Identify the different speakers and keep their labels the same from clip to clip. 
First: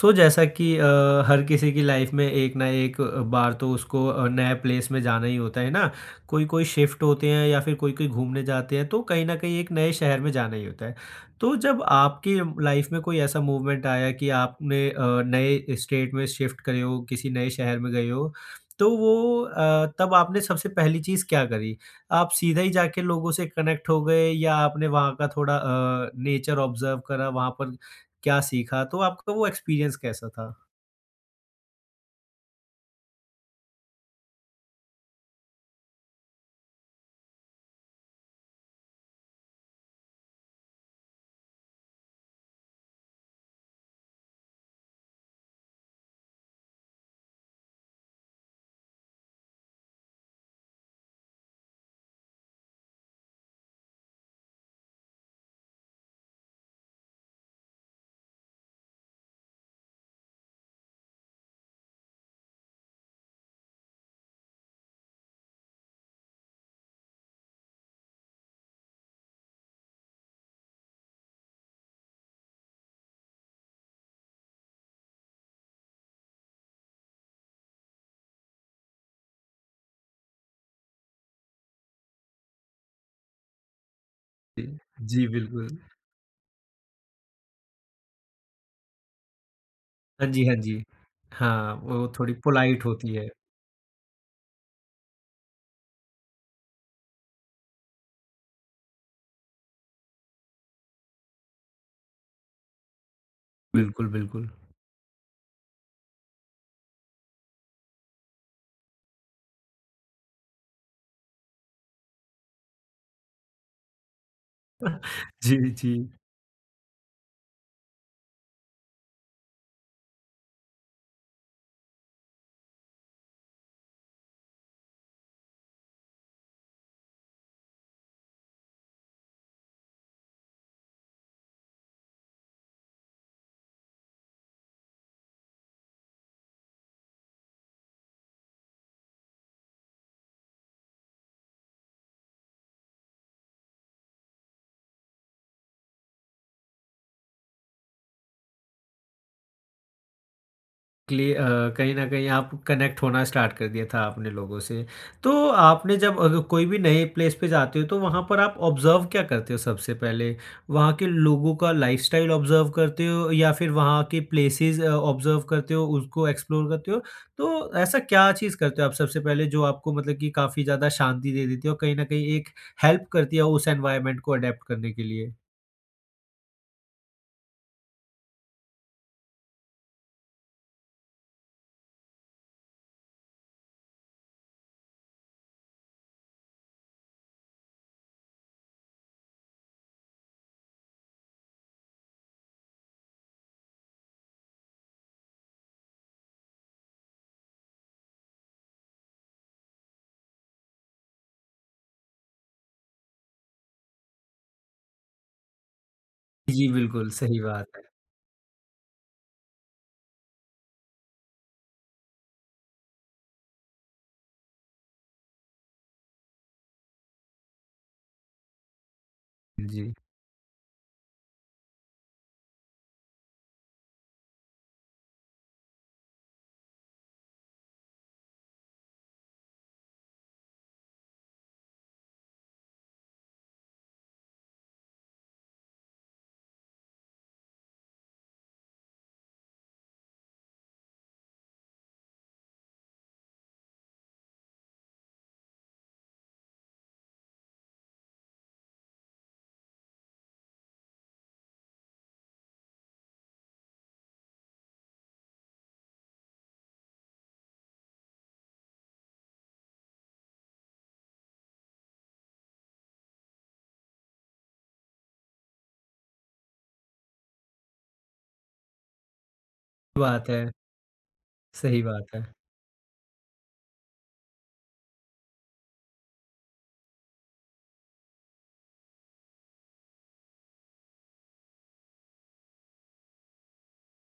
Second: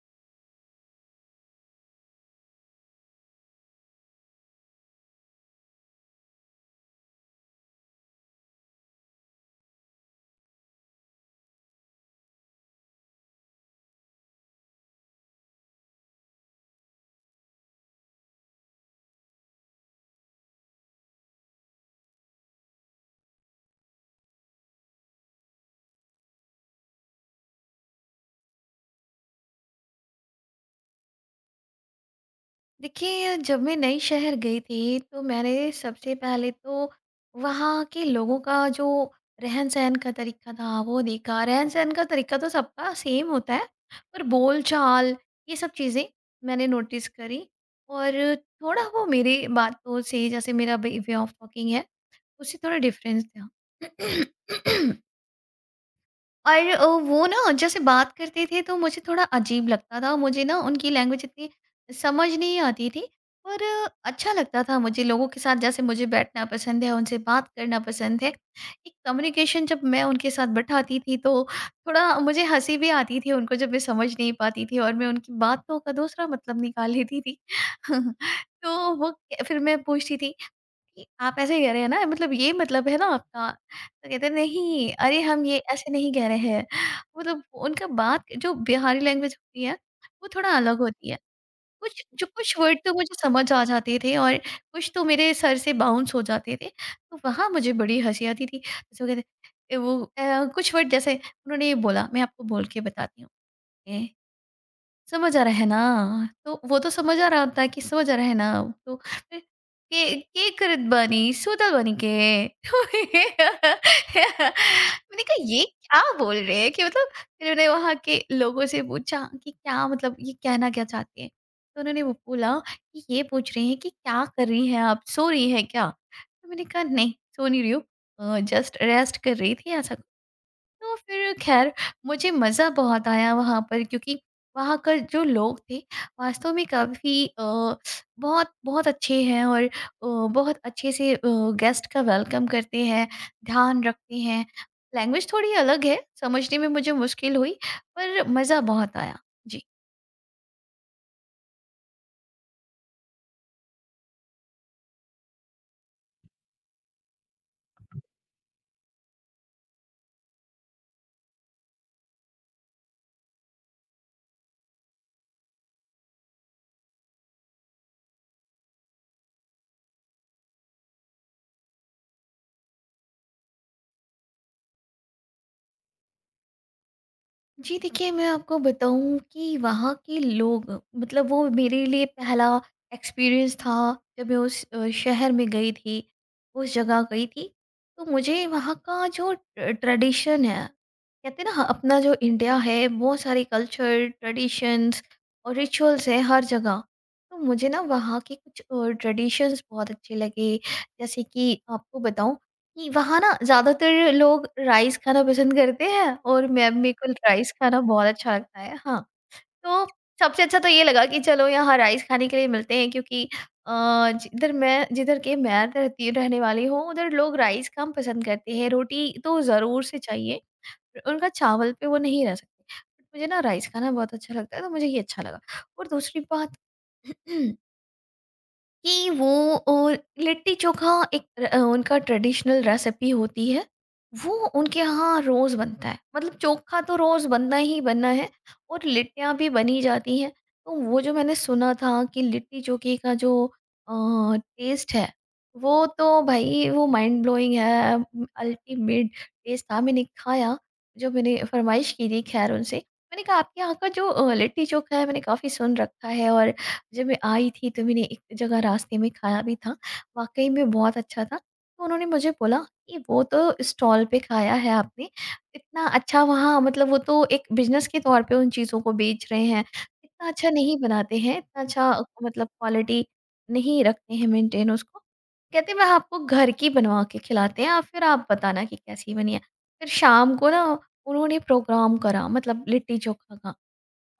Speaker 1: सो जैसा कि हर किसी की लाइफ में एक ना एक बार तो उसको नए प्लेस में जाना ही होता है ना। कोई कोई शिफ्ट होते हैं या फिर कोई कोई घूमने जाते हैं, तो कहीं ना कहीं एक नए शहर में जाना ही होता है। तो जब आपकी लाइफ में कोई ऐसा मूवमेंट आया कि आपने नए स्टेट में शिफ्ट करे हो, किसी नए शहर में गए हो, तो वो तब आपने सबसे पहली चीज़ क्या करी? आप सीधा ही जाके लोगों से कनेक्ट हो गए या आपने वहाँ का थोड़ा नेचर ऑब्जर्व करा? वहाँ पर क्या सीखा? तो आपका वो एक्सपीरियंस कैसा था?
Speaker 2: देखिए, जब मैं नई शहर गई थी तो मैंने सबसे पहले तो वहाँ के लोगों का जो रहन सहन का तरीका था वो देखा। रहन सहन का तरीका तो सबका सेम होता है, पर बोल चाल ये सब चीज़ें मैंने नोटिस करी। और थोड़ा वो, मेरे बातों से जैसे मेरा वे ऑफ टॉकिंग है उससे थोड़ा डिफरेंस था। और वो ना जैसे बात करते थे तो मुझे थोड़ा अजीब लगता था, मुझे ना उनकी लैंग्वेज इतनी समझ नहीं आती थी। पर अच्छा लगता था मुझे लोगों के साथ, जैसे मुझे बैठना पसंद है, उनसे बात करना पसंद है। एक कम्युनिकेशन जब मैं उनके साथ बैठाती थी तो थोड़ा मुझे हँसी भी आती थी, उनको जब मैं समझ नहीं पाती थी और मैं उनकी बातों का दूसरा मतलब निकाल लेती थी। तो वो, फिर मैं पूछती थी ये आप ऐसे ही कह रहे हैं ना, मतलब ये मतलब है ना आपका? तो कहते हैं,
Speaker 1: जी।
Speaker 2: "नहीं, अरे
Speaker 1: जी,
Speaker 2: हम ये
Speaker 1: बिल्कुल।
Speaker 2: ऐसे नहीं कह रहे हैं।" मतलब, उनका बात जो बिहारी लैंग्वेज होती है,
Speaker 1: हाँ
Speaker 2: वो
Speaker 1: जी,
Speaker 2: थोड़ा
Speaker 1: हाँ
Speaker 2: अलग
Speaker 1: जी।
Speaker 2: होती है।
Speaker 1: हाँ,
Speaker 2: कुछ
Speaker 1: वो
Speaker 2: जो
Speaker 1: थोड़ी
Speaker 2: कुछ वर्ड
Speaker 1: पोलाइट
Speaker 2: तो
Speaker 1: होती
Speaker 2: मुझे
Speaker 1: है।
Speaker 2: समझ आ जाते थे और कुछ तो मेरे सर से बाउंस हो जाते थे, तो वहाँ मुझे बड़ी हँसी आती थी। जैसे वो कहते वो कुछ वर्ड, जैसे उन्होंने ये बोला, मैं आपको बोल के बताती हूँ,
Speaker 1: बिल्कुल,
Speaker 2: ए
Speaker 1: बिल्कुल।
Speaker 2: समझ आ रहा है ना, तो वो तो समझ आ रहा होता है कि समझ आ रहा है ना। तो फिर, के करत बानी सुतल बानी के। मैंने कहा
Speaker 1: जी,
Speaker 2: ये
Speaker 1: जी।
Speaker 2: क्या बोल रहे हैं, कि मतलब, फिर मैंने वहाँ के लोगों से पूछा कि क्या मतलब, ये कहना क्या चाहते हैं? तो उन्होंने वो बोला कि ये पूछ रहे हैं कि क्या कर रही हैं आप, सो रही हैं क्या? तो मैंने कहा नहीं, सो नहीं रही हूँ, जस्ट रेस्ट कर रही थी ऐसा। तो फिर ख़ैर, मुझे मज़ा बहुत आया वहाँ पर, क्योंकि वहाँ का जो लोग थे वास्तव में काफ़ी बहुत बहुत अच्छे हैं, और बहुत अच्छे से गेस्ट का वेलकम करते हैं, ध्यान रखते हैं। लैंग्वेज थोड़ी अलग है, समझने में मुझे मुश्किल हुई, पर मज़ा बहुत आया। जी।
Speaker 1: क्ले कहीं न कहीं आप कनेक्ट होना स्टार्ट कर दिया था आपने लोगों से। तो आपने जब अग कोई भी नए प्लेस पे जाते हो, तो वहाँ पर आप ऑब्ज़र्व क्या करते हो सबसे पहले? वहाँ के लोगों का लाइफ़स्टाइल ऑब्ज़र्व करते हो या फिर वहाँ के प्लेसेस ऑब्ज़र्व करते हो, उसको एक्सप्लोर करते हो? तो ऐसा क्या चीज़ करते हो आप सबसे पहले जो आपको मतलब कि काफ़ी ज़्यादा शांति दे देती है और कहीं न कहीं एक हेल्प करती है उस एनवायरनमेंट को अडैप्ट करने के लिए?
Speaker 2: जी, देखिए मैं आपको बताऊं कि वहाँ के लोग, मतलब वो मेरे लिए पहला एक्सपीरियंस था, जब मैं उस शहर में गई थी, उस जगह गई थी। तो मुझे वहाँ का जो ट्रेडिशन है, कहते हैं ना अपना जो इंडिया है, बहुत सारे कल्चर, ट्रेडिशंस और रिचुअल्स है हर जगह। तो मुझे ना वहाँ के कुछ ट्रेडिशंस बहुत अच्छे लगे। जैसे कि आपको बताऊं कि वहाँ ना ज़्यादातर लोग राइस खाना पसंद करते हैं, और
Speaker 1: जी,
Speaker 2: मैं, मेरे
Speaker 1: बिल्कुल
Speaker 2: को
Speaker 1: सही
Speaker 2: राइस
Speaker 1: बात
Speaker 2: खाना
Speaker 1: है।
Speaker 2: बहुत अच्छा लगता है। हाँ, तो सबसे अच्छा तो ये लगा कि चलो यहाँ राइस खाने के लिए मिलते हैं, क्योंकि अ, जिधर के मैं रहती रहने वाली हूँ, उधर लोग राइस कम पसंद करते हैं, रोटी तो ज़रूर
Speaker 1: जी,
Speaker 2: से चाहिए। उनका चावल पे वो नहीं रह सकते। बट मुझे ना राइस खाना बहुत अच्छा लगता है, तो मुझे ये अच्छा लगा। और दूसरी बात, कि वो लिट्टी चोखा, एक उनका ट्रेडिशनल रेसिपी होती है। वो उनके यहाँ रोज़ बनता है। मतलब चोखा तो रोज़ बनना ही बनना है, और लिट्टियाँ भी बनी जाती हैं। तो वो जो मैंने सुना था कि लिट्टी चोखे का जो अ, टेस्ट है, वो तो भई वो माइंड ब्लोइंग है, अल्टीमेट टेस्ट था। मैंने खाया, जो मैंने फरमाइश की थी खैर उनसे। मैंने कहा आपके यहाँ का जो लिट्टी चोखा है, मैंने काफ़ी सुन रखा है, और जब मैं आई थी तो मैंने एक जगह रास्ते में खाया भी था, वाक़ई में बहुत अच्छा था। तो उन्होंने मुझे बोला कि वो तो स्टॉल पे खाया है आपने, इतना अच्छा वहाँ, मतलब वो तो एक बिज़नेस के तौर पे उन चीज़ों को बेच रहे हैं, इतना
Speaker 1: बात है,
Speaker 2: अच्छा नहीं बनाते हैं, इतना
Speaker 1: सही
Speaker 2: अच्छा
Speaker 1: बात है।
Speaker 2: मतलब क्वालिटी नहीं रखते हैं मेंटेन उसको। कहते हैं, "मैं आपको घर की बनवा के खिलाते हैं, आप फिर आप बताना कि कैसी बनी है।" फिर शाम को ना उन्होंने प्रोग्राम करा मतलब लिट्टी-चोखा का।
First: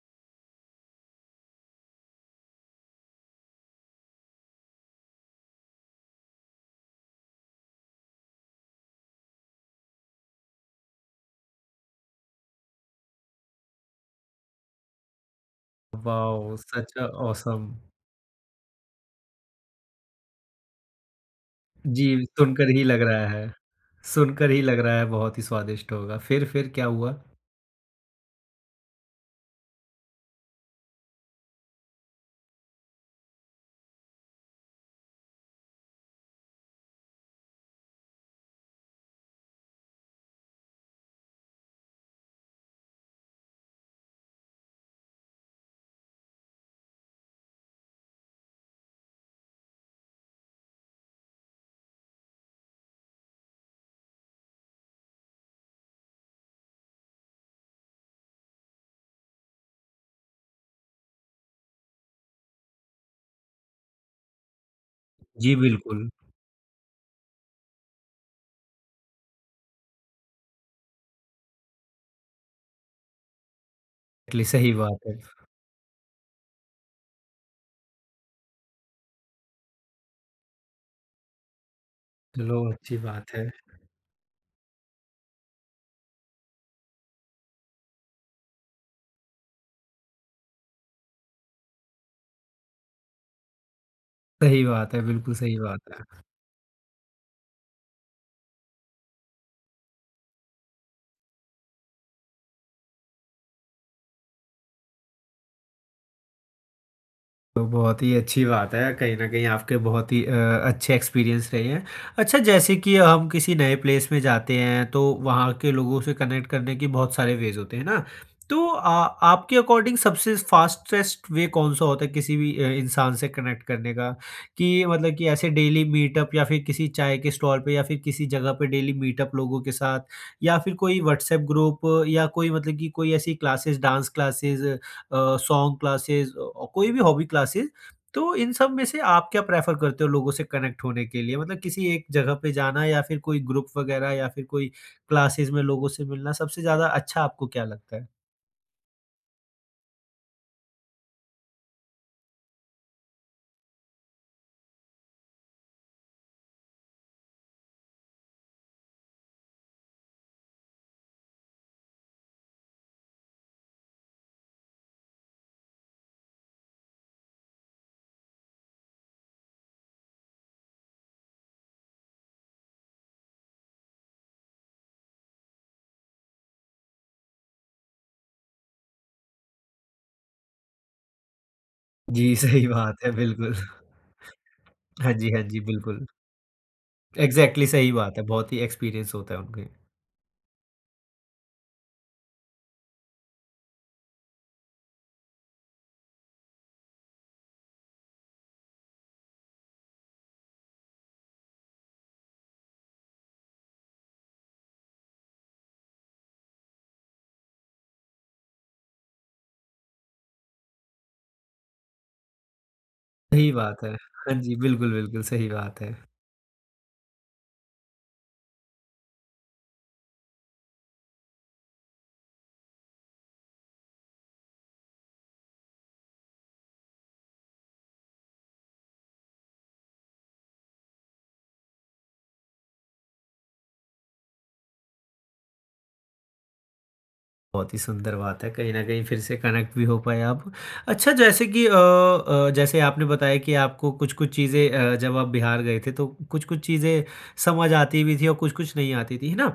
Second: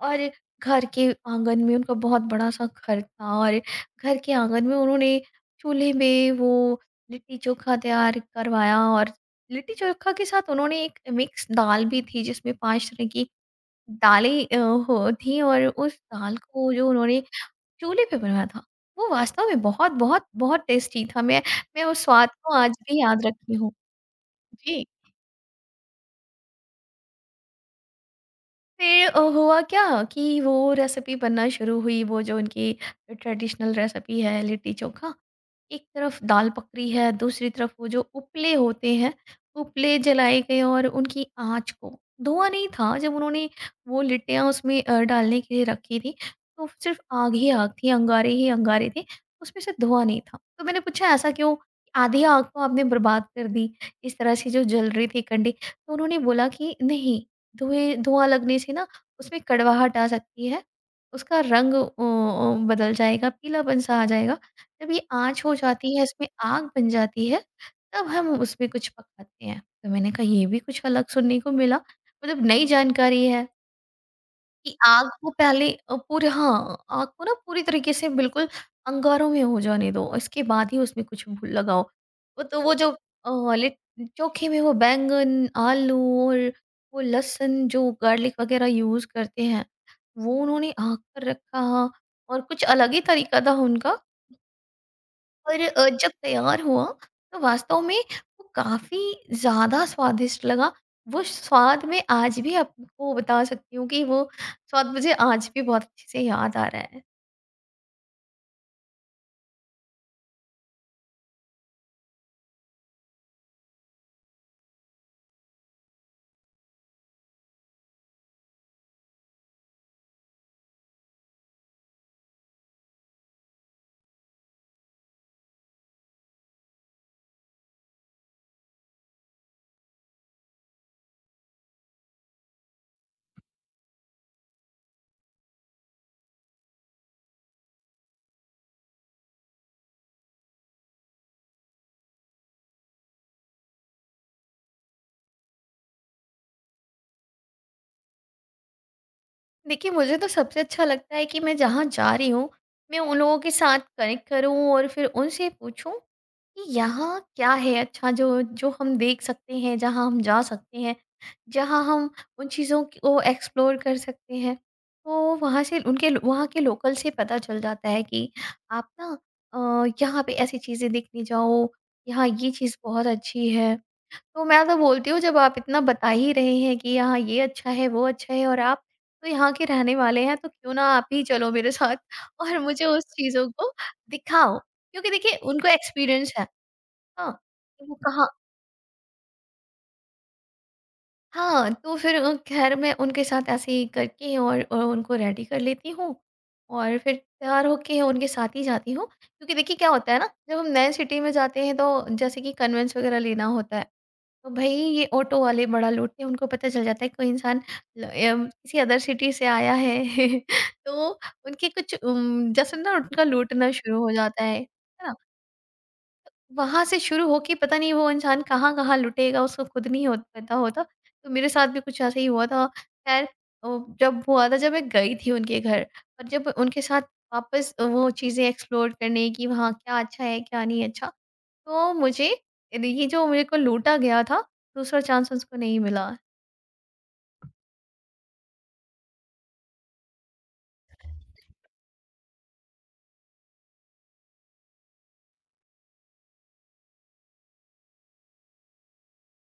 Speaker 2: और घर के आंगन में उनका बहुत बड़ा सा घर था, और घर के आंगन में उन्होंने चूल्हे में वो लिट्टी चोखा तैयार करवाया। और लिट्टी चोखा के साथ उन्होंने एक मिक्स दाल भी थी, जिसमें पांच तरह की दालें हो थी, और उस दाल
Speaker 1: वाओ!
Speaker 2: को जो
Speaker 1: सच
Speaker 2: उन्होंने
Speaker 1: ऑसम।
Speaker 2: चूल्हे पे बनाया था, वो वास्तव में बहुत बहुत बहुत टेस्टी था। मैं उस
Speaker 1: जी,
Speaker 2: स्वाद को
Speaker 1: सुनकर
Speaker 2: आज
Speaker 1: ही
Speaker 2: भी
Speaker 1: लग
Speaker 2: याद
Speaker 1: रहा है।
Speaker 2: रखी हूँ।
Speaker 1: सुनकर ही लग
Speaker 2: जी,
Speaker 1: रहा है बहुत ही स्वादिष्ट होगा। फिर क्या हुआ?
Speaker 2: फिर हुआ क्या कि वो रेसिपी बनना शुरू हुई, वो जो उनकी ट्रेडिशनल रेसिपी है, लिट्टी चोखा। एक तरफ दाल पकड़ी है, दूसरी तरफ वो जो उपले होते हैं, उपले जलाए गए और उनकी आँच को, धुआँ नहीं था जब उन्होंने वो लिट्टियाँ उसमें डालने के लिए रखी थी, तो सिर्फ़ आग ही आग थी, अंगारे ही अंगारे थे, उसमें से धुआँ नहीं था। तो मैंने पूछा ऐसा क्यों? आधी आग को आपने बर्बाद कर दी, इस तरह से जो जल रही थी कंडे। तो उन्होंने बोला कि नहीं, धुएँ, धुआँ लगने से ना उसमें कड़वाहट आ सकती है। उसका रंग बदल जाएगा, पीलापन-सा आ जाएगा। जब ये आँच हो
Speaker 1: जी,
Speaker 2: जाती है,
Speaker 1: बिल्कुल।
Speaker 2: इसमें आग बन जाती है, तब हम उसमें कुछ पकाते हैं। तो मैंने कहा ये भी कुछ अलग सुनने को मिला, मतलब नई जानकारी है।
Speaker 1: एक्चुअली सही
Speaker 2: कि
Speaker 1: बात
Speaker 2: आग
Speaker 1: है।
Speaker 2: को पहले पूरे हाँ, आग को ना पूरी तरीके से बिल्कुल अंगारों में हो जाने दो, और इसके बाद ही उसमें कुछ भू लगाओ। वो
Speaker 1: चलो
Speaker 2: तो, वो जो
Speaker 1: अच्छी बात है।
Speaker 2: वाले चोखे में वो बैंगन, आलू और वो लहसुन जो गार्लिक वग़ैरह यूज़ करते हैं, वो उन्होंने आग पर रखा, और कुछ अलग ही तरीका था उनका।
Speaker 1: सही बात है, बिल्कुल सही
Speaker 2: पर
Speaker 1: बात
Speaker 2: जब
Speaker 1: है।
Speaker 2: तैयार हुआ तो वास्तव में वो काफ़ी ज़्यादा स्वादिष्ट लगा। वो स्वाद मैं आज भी आपको बता सकती हूँ कि वो स्वाद मुझे आज भी बहुत अच्छे से याद आ रहा है।
Speaker 1: तो बहुत ही अच्छी बात है, कहीं न कहीं आपके बहुत ही अच्छे एक्सपीरियंस रहे हैं। अच्छा, जैसे कि हम किसी नए प्लेस में जाते हैं तो वहाँ के लोगों से कनेक्ट करने के बहुत सारे वेज़ होते हैं ना? तो आपके अकॉर्डिंग सबसे फ़ास्टेस्ट वे कौन-सा होता है किसी भी इंसान से कनेक्ट करने का? कि मतलब कि ऐसे डेली मीटअप या फिर किसी चाय के स्टॉल पे या फिर किसी जगह पे डेली मीटअप लोगों के साथ, या फिर कोई व्हाट्सएप ग्रुप या कोई मतलब कि कोई ऐसी classes, dance classes, song classes औ कोई भी हॉबी क्लासेस, तो इन सब में से आप क्या प्रेफ़र करते हो लोगों से कनेक्ट होने के लिए? मतलब किसी एक जगह पे जाना या फिर कोई ग्रुप वगैरह या फिर कोई क्लासेस में लोगों से मिलना, सबसे ज़्यादा अच्छा आपको क्या लगता है?
Speaker 2: देखिए, मुझे तो सबसे अच्छा लगता है कि मैं जहाँ जा रही हूँ, मैं उन लोगों के साथ कनेक्ट करूँ और फिर उनसे पूछूँ कि यहाँ क्या है अच्छा, जो जो हम देख सकते हैं, जहाँ हम जा सकते हैं, जहाँ हम उन चीज़ों को एक्सप्लोर कर सकते हैं। तो वहाँ से उनके वहाँ के लोकल से पता चल जाता है कि आप ना यहाँ पे ऐसी चीज़ें देखने जाओ, यहाँ ये चीज़ बहुत अच्छी है। तो मैं तो बोलती हूँ जब आप इतना बता ही रहे हैं कि यहाँ ये अच्छा है, वो अच्छा है, और आप तो यहाँ के रहने वाले हैं, तो क्यों ना आप ही चलो मेरे साथ
Speaker 1: जी,
Speaker 2: और
Speaker 1: सही
Speaker 2: मुझे उस
Speaker 1: बात है,
Speaker 2: चीज़ों
Speaker 1: बिल्कुल।
Speaker 2: को दिखाओ। क्योंकि
Speaker 1: हाँ जी,
Speaker 2: देखिए
Speaker 1: हाँ जी,
Speaker 2: उनको
Speaker 1: बिल्कुल।
Speaker 2: एक्सपीरियंस है। हाँ,
Speaker 1: एग्ज़ैक्टली
Speaker 2: तो
Speaker 1: सही
Speaker 2: वो
Speaker 1: बात है,
Speaker 2: कहाँ,
Speaker 1: बहुत ही एक्सपीरियंस होता है उनके।
Speaker 2: हाँ, तो फिर ख़ैर मैं उनके साथ ऐसे ही करके, और उनको रेडी कर लेती हूँ, और फिर तैयार होके उनके साथ ही जाती हूँ। क्योंकि देखिए क्या होता है ना, जब हम नए सिटी में जाते हैं तो जैसे कि कन्वेंस वग़ैरह लेना होता है। तो भाई ये ऑटो वाले बड़ा लूटते हैं, उनको पता चल जाता है कोई इंसान ल- किसी अदर सिटी से आया है। तो उनके कुछ जैसे ना उनका
Speaker 1: सही
Speaker 2: लूटना
Speaker 1: बात है।
Speaker 2: शुरू हो
Speaker 1: हाँ
Speaker 2: जाता
Speaker 1: जी,
Speaker 2: है
Speaker 1: बिल्कुल,
Speaker 2: है ना,
Speaker 1: बिल्कुल, सही बात है।
Speaker 2: वहां से शुरू होके पता नहीं वो इंसान कहाँ कहाँ लुटेगा, उसको खुद नहीं हो पता होता। तो मेरे साथ भी कुछ ऐसा ही हुआ था, खैर, अ, जब हुआ था, जब मैं गई थी उनके घर, और जब उनके साथ वापस वो चीज़ें एक्सप्लोर करने की, वहाँ क्या अच्छा है क्या नहीं अच्छा, तो मुझे, ये जो मेरे को लूटा गया था, दूसरा चांस उसको नहीं मिला।
Speaker 1: बहुत ही सुंदर बात है, कहीं न कहीं फिर से कनेक्ट भी हो पाए आप। अच्छा जैसे कि जैसे आपने बताया कि आपको कुछ-कुछ चीज़ें जब आप बिहार गए थे, तो कुछ-कुछ चीज़ें समझ आती भी थी और कुछ-कुछ नहीं आती थी, है ना?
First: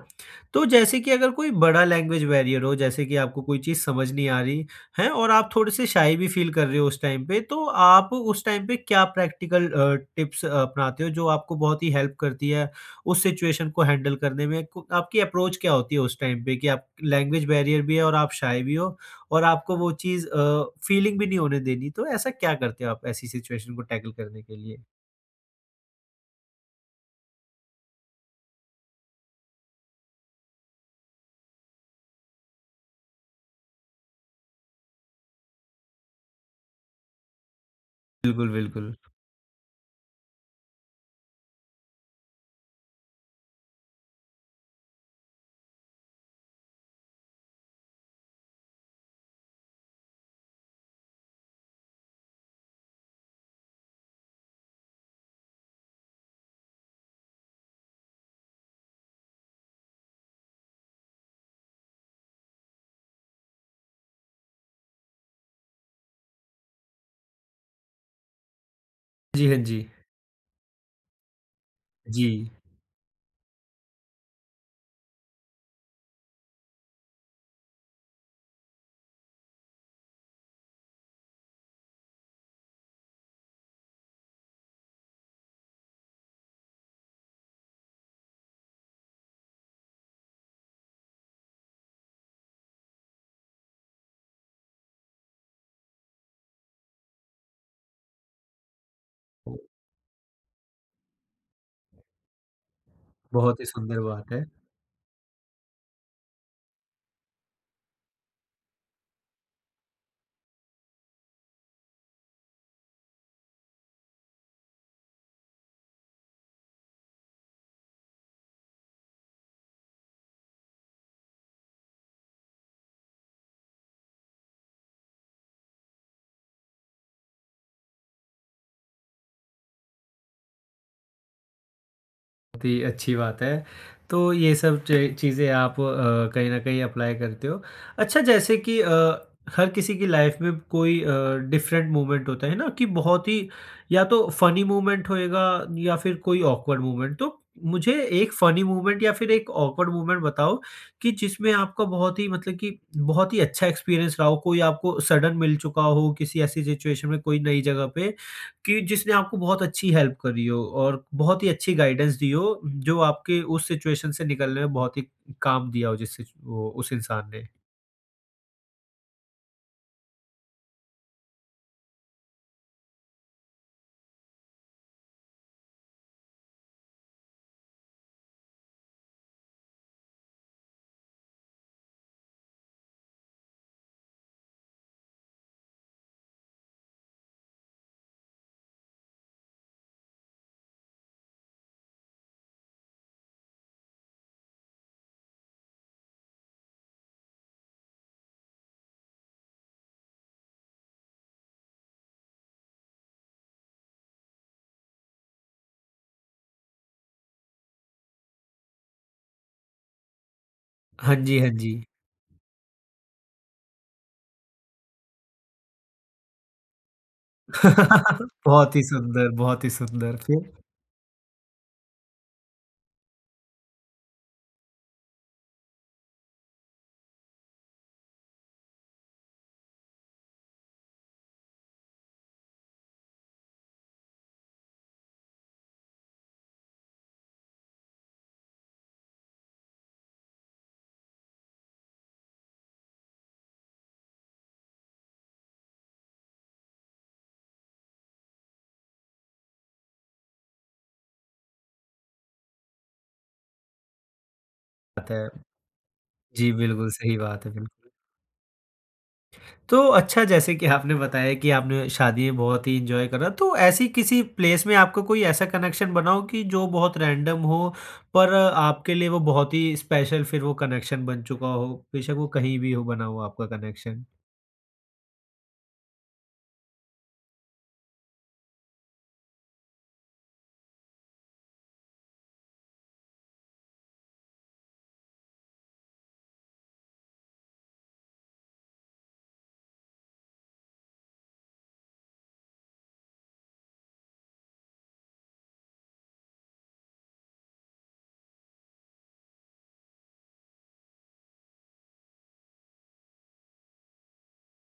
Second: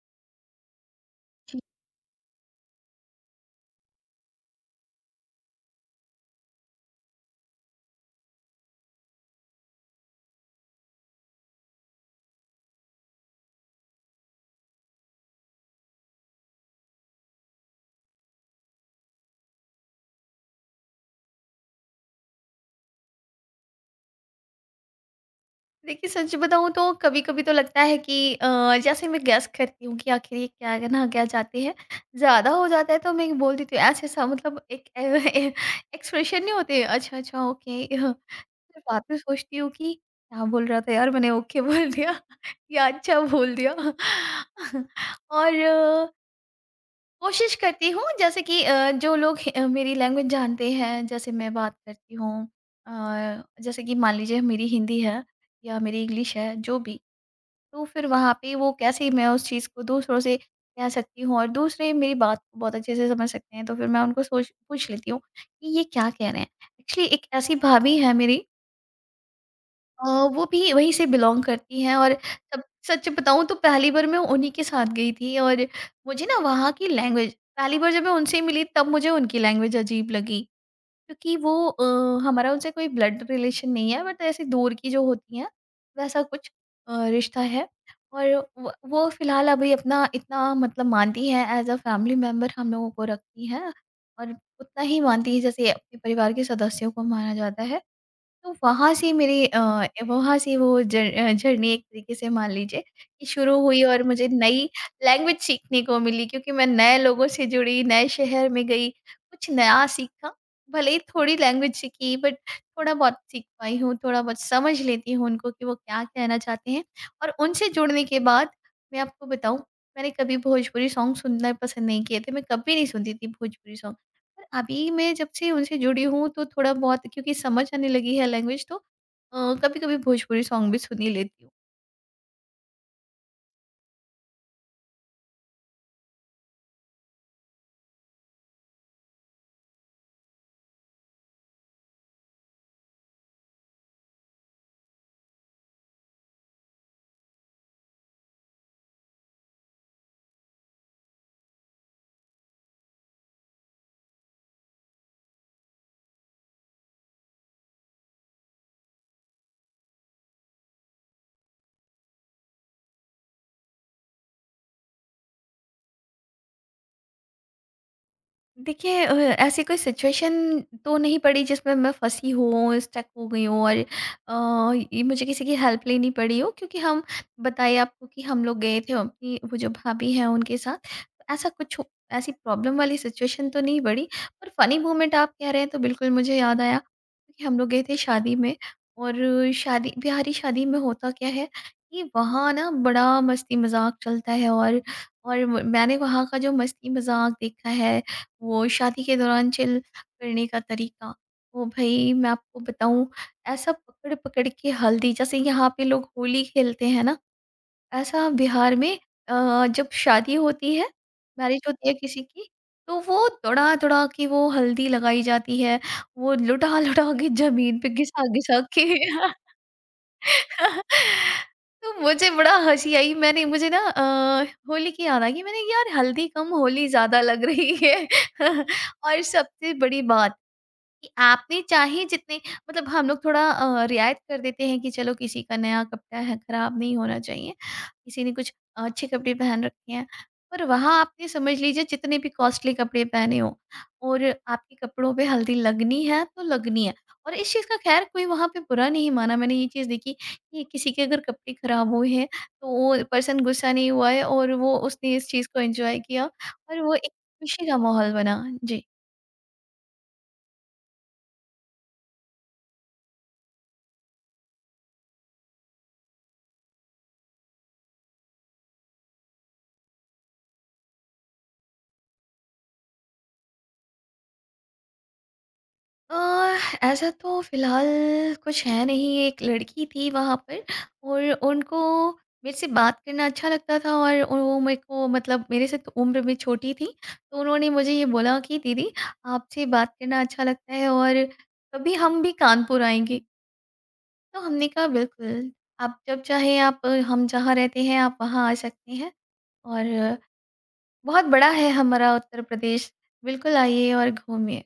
Speaker 1: तो जैसे कि अगर कोई बड़ा लैंग्वेज बैरियर हो, जैसे कि आपको कोई चीज़ समझ नहीं आ रही है और आप थोड़े-से शाय भी फ़ील कर रहे हो उस टाइम पे, तो आप उस टाइम पे क्या प्रैक्टिकल टिप्स अपनाते हो जो आपको बहुत ही हेल्प करती है उस सिचुएशन को हैंडल करने में? को आपकी अप्रोच क्या होती है उस टाइम पे, कि आप लैंग्वेज बैरियर भी है और आप शाय भी हो और आपको वो चीज़ फीलिंग भी नहीं होने देनी, तो ऐसा क्या करते हो आप ऐसी सिचुएशन को टैकल करने के लिए?
Speaker 2: देखिए, सच बताऊँ तो कभी-कभी तो लगता है कि जैसे मैं गेस करती हूँ कि आखिर ये क्या ना क्या चाहते हैं, ज़्यादा हो जाता है तो मैं बोल देती हूँ ऐसा-ऐसा, मतलब एक ए एक्सप्रेशन नहीं होते, अच्छा, अच्छा, ओके। फिर
Speaker 1: बिल्कुल, बिल्कुल।
Speaker 2: बाद में सोचती हूँ कि क्या बोल रहा था यार, मैंने ओके बोल दिया या अच्छा बोल दिया। और कोशिश करती हूँ, जैसे कि जो लोग मेरी लैंग्वेज जानते हैं जैसे मैं बात करती हूँ, जैसे कि मान लीजिए मेरी हिंदी है या मेरी इंग्लिश है जो भी, तो फिर वहाँ पे वो कैसे मैं उस चीज़ को दूसरों से कह सकती हूँ, और दूसरे मेरी बात को बहुत अच्छे से समझ सकते हैं, तो फिर मैं उनको सोच पूछ लेती हूँ कि ये क्या कह रहे हैं। एक्चुअली एक ऐसी भाभी है मेरी,
Speaker 1: हाँ जी, हाँ जी।
Speaker 2: अ, वो भी वहीं से बिलॉन्ग करती हैं, और
Speaker 1: जी,
Speaker 2: सब, सच बताऊँ तो पहली बार मैं उन्हीं के साथ गई थी, और मुझे ना वहाँ की लैंग्वेज, पहली बार जब मैं उनसे मिली तब मुझे उनकी लैंग्वेज अजीब लगी, क्योंकि वो हमारा उनसे कोई ब्लड रिलेशन नहीं है, बट ऐसे दूर की जो होती हैं वैसा कुछ रिश्ता है, और वो फिलहाल अभी अपना इतना मतलब मानती हैं, एज अ फैमिली मेम्बर हम लोगों को रखती हैं, और उतना ही मानती है जैसे अपने परिवार के सदस्यों को माना जाता है। तो वहाँ से मेरी वहाँ से वो जर्नी एक तरीके से मान लीजिए कि शुरू
Speaker 1: बहुत ही
Speaker 2: हुई
Speaker 1: सुंदर
Speaker 2: और मुझे
Speaker 1: बात है।
Speaker 2: नई लैंग्वेज सीखने को मिली क्योंकि मैं नए लोगों से जुड़ी, नए शहर में गई, कुछ नया सीखा। भले ही थोड़ी लैंग्वेज सीखी बट थोड़ा बहुत सीख पाई हूँ, थोड़ा बहुत समझ लेती हूँ उनको कि वो क्या कहना चाहते हैं। और उनसे जुड़ने के बाद मैं आपको बताऊँ, मैंने कभी भोजपुरी सॉन्ग सुनना पसंद नहीं किए थे, मैं कभी नहीं सुनती थी भोजपुरी सॉन्ग। पर अभी मैं जब से उनसे जुड़ी हूँ तो थोड़ा बहुत क्योंकि समझ आने लगी है लैंग्वेज, तो कभी-कभी भोजपुरी सॉन्ग भी सुन ही लेती हूँ।
Speaker 1: बहुत ही अच्छी बात है। तो ये सब च चीज़ें आप कहीं न कहीं अप्लाई करते हो। अच्छा जैसे कि हर किसी की लाइफ़ में कोई डिफरेंट मोमेंट होता है ना, कि बहुत ही या तो फ़नी मोमेंट होएगा या फिर कोई ऑकवर्ड मोमेंट। तो मुझे एक फ़नी मोमेंट या फिर एक ऑकवर्ड मोमेंट बताओ, कि जिसमें आपका बहुत ही मतलब कि बहुत ही अच्छा एक्सपीरियंस रहा हो, कोई आपको सडन मिल चुका हो किसी ऐसी सिचुएशन में, कोई नई जगह पे, कि जिसने आपको बहुत अच्छी हेल्प करी हो और बहुत ही अच्छी गाइडेंस दी हो, जो आपके उस सिचुएशन से निकलने में बहुत ही काम दिया हो, जिस सिच वो उस इंसान ने।
Speaker 2: देखिए, ऐसी कोई सिचुएशन तो नहीं पड़ी जिसमें मैं फंसी हूँ, स्टक हो गई हूँ और ये मुझे किसी की हेल्प लेनी पड़ी हो। क्योंकि हम बताइए आपको कि हम लोग गए थे अपनी वो जो भाभी हैं उनके साथ, तो ऐसा कुछ हो, ऐसी प्रॉब्लम वाली सिचुएशन तो नहीं पड़ी। पर फ़नी मोमेंट आप कह रहे हैं तो बिल्कुल मुझे याद आया कि हम लोग गए थे शादी में। और शादी बिहारी शादी में होता क्या है कि वहाँ ना बड़ा मस्ती मज़ाक चलता है। और मैंने वहाँ का जो मस्ती मज़ाक देखा है, वो शादी के दौरान चिल करने का तरीका, वो भई मैं आपको बताऊँ, ऐसा पकड़-पकड़ के हल्दी, जैसे यहाँ पे लोग होली खेलते हैं ना, ऐसा बिहार में जब शादी होती है,
Speaker 1: हाँ जी, हाँ
Speaker 2: मैरिज
Speaker 1: जी।
Speaker 2: होती है किसी की, तो वो दौड़ा-दौड़ा के वो हल्दी लगाई जाती है, वो लुटा-लुटा के ज़मीन पे घिसा-घिसा
Speaker 1: बहुत ही
Speaker 2: के
Speaker 1: सुंदर, बहुत ही सुंदर। फिर?
Speaker 2: तो मुझे बड़ा हँसी आई, मैंने मुझे ना होली की याद आ गई, मैंने यार हल्दी कम होली ज़्यादा लग रही है। और सबसे बड़ी बात कि आपने चाहे जितने, मतलब हम लोग थोड़ा रियायत कर देते हैं कि चलो किसी का नया कपड़ा है खराब नहीं होना चाहिए, किसी ने कुछ अच्छे कपड़े पहन रखे हैं। पर वहाँ आपने समझ लीजिए जितने भी कॉस्टली कपड़े पहने हो और आपके कपड़ों पे हल्दी लगनी है तो लगनी है। और इस चीज़ का खैर कोई वहाँ पे बुरा नहीं माना। मैंने ये चीज़ देखी कि किसी के अगर कपड़े खराब हुए हैं तो वो पर्सन गुस्सा नहीं हुआ है और वो
Speaker 1: बात
Speaker 2: उसने
Speaker 1: है।
Speaker 2: इस चीज़ को एंजॉय किया।
Speaker 1: जी,
Speaker 2: और
Speaker 1: बिल्कुल
Speaker 2: वो एक
Speaker 1: सही बात है,
Speaker 2: खुशी का
Speaker 1: बिल्कुल।
Speaker 2: माहौल बना जी।
Speaker 1: तो अच्छा, जैसे कि आपने बताया कि आपने शादी में बहुत ही एंजॉय करा, तो ऐसी किसी प्लेस में आपका कोई ऐसा कनेक्शन बना हो कि जो बहुत रैंडम हो, पर आपके लिए वो बहुत ही स्पेशल फिर वो कनेक्शन बन चुका हो? बेशक वो कहीं भी हो, बना हो आपका कनेक्शन।
Speaker 2: अ, ऐसा तो फ़िलहाल कुछ है नहीं, एक लड़की थी वहाँ पर और उनको मेरे से बात करना अच्छा लगता था, और वो मेरे को, मतलब मेरे से तो उम्र में छोटी थी, तो उन्होंने मुझे ये बोला कि दीदी, आपसे बात करना अच्छा लगता है और कभी हम भी कानपुर आएँगे। तो हमने कहा बिल्कुल, आप जब चाहे, आप हम जहाँ रहते हैं आप वहाँ आ सकते हैं। और बहुत बड़ा है हमारा उत्तर प्रदेश, बिल्कुल आइए और घूमिए।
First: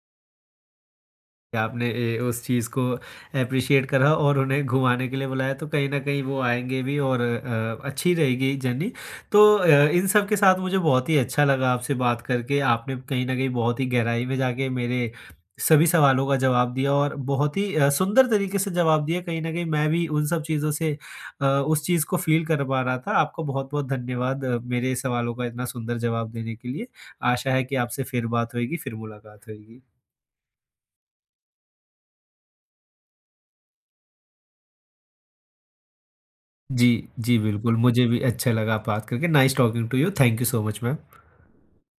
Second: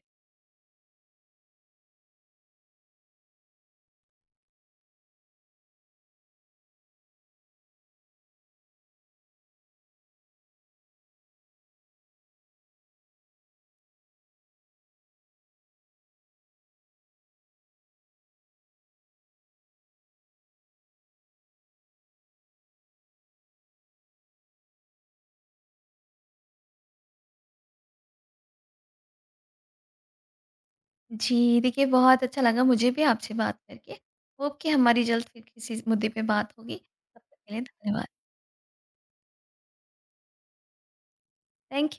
Speaker 1: आपने ए, उस चीज़ को एप्रिशिएट करा और उन्हें घुमाने के लिए बुलाया, तो कहीं न कहीं वो आएँगे भी और अच्छी रहेगी जर्नी। तो इन सब के साथ मुझे बहुत ही अच्छा लगा आपसे बात करके। आपने कहीं न कहीं बहुत ही गहराई में जाके मेरे सभी सवालों का जवाब दिया और बहुत ही सुंदर तरीके से जवाब दिया। कहीं न कहीं मैं भी उन सब चीज़ों से उस चीज़ को फ़ील कर पा रहा था। आपको बहुत-बहुत धन्यवाद मेरे सवालों का इतना सुंदर जवाब देने के लिए। आशा है कि आपसे फिर बात होएगी, फिर मुलाकात होएगी।
Speaker 2: जी, देखिए बहुत अच्छा लगा मुझे भी आपसे बात करके। होप कि हमारी जल्द फिर किसी मुद्दे पे बात होगी।
Speaker 1: जी।
Speaker 2: तब तक
Speaker 1: जी,
Speaker 2: के लिए
Speaker 1: बिल्कुल, मुझे
Speaker 2: धन्यवाद।
Speaker 1: भी अच्छा लगा बात करके, nice talking to you, thank you so much ma'am.
Speaker 2: Thank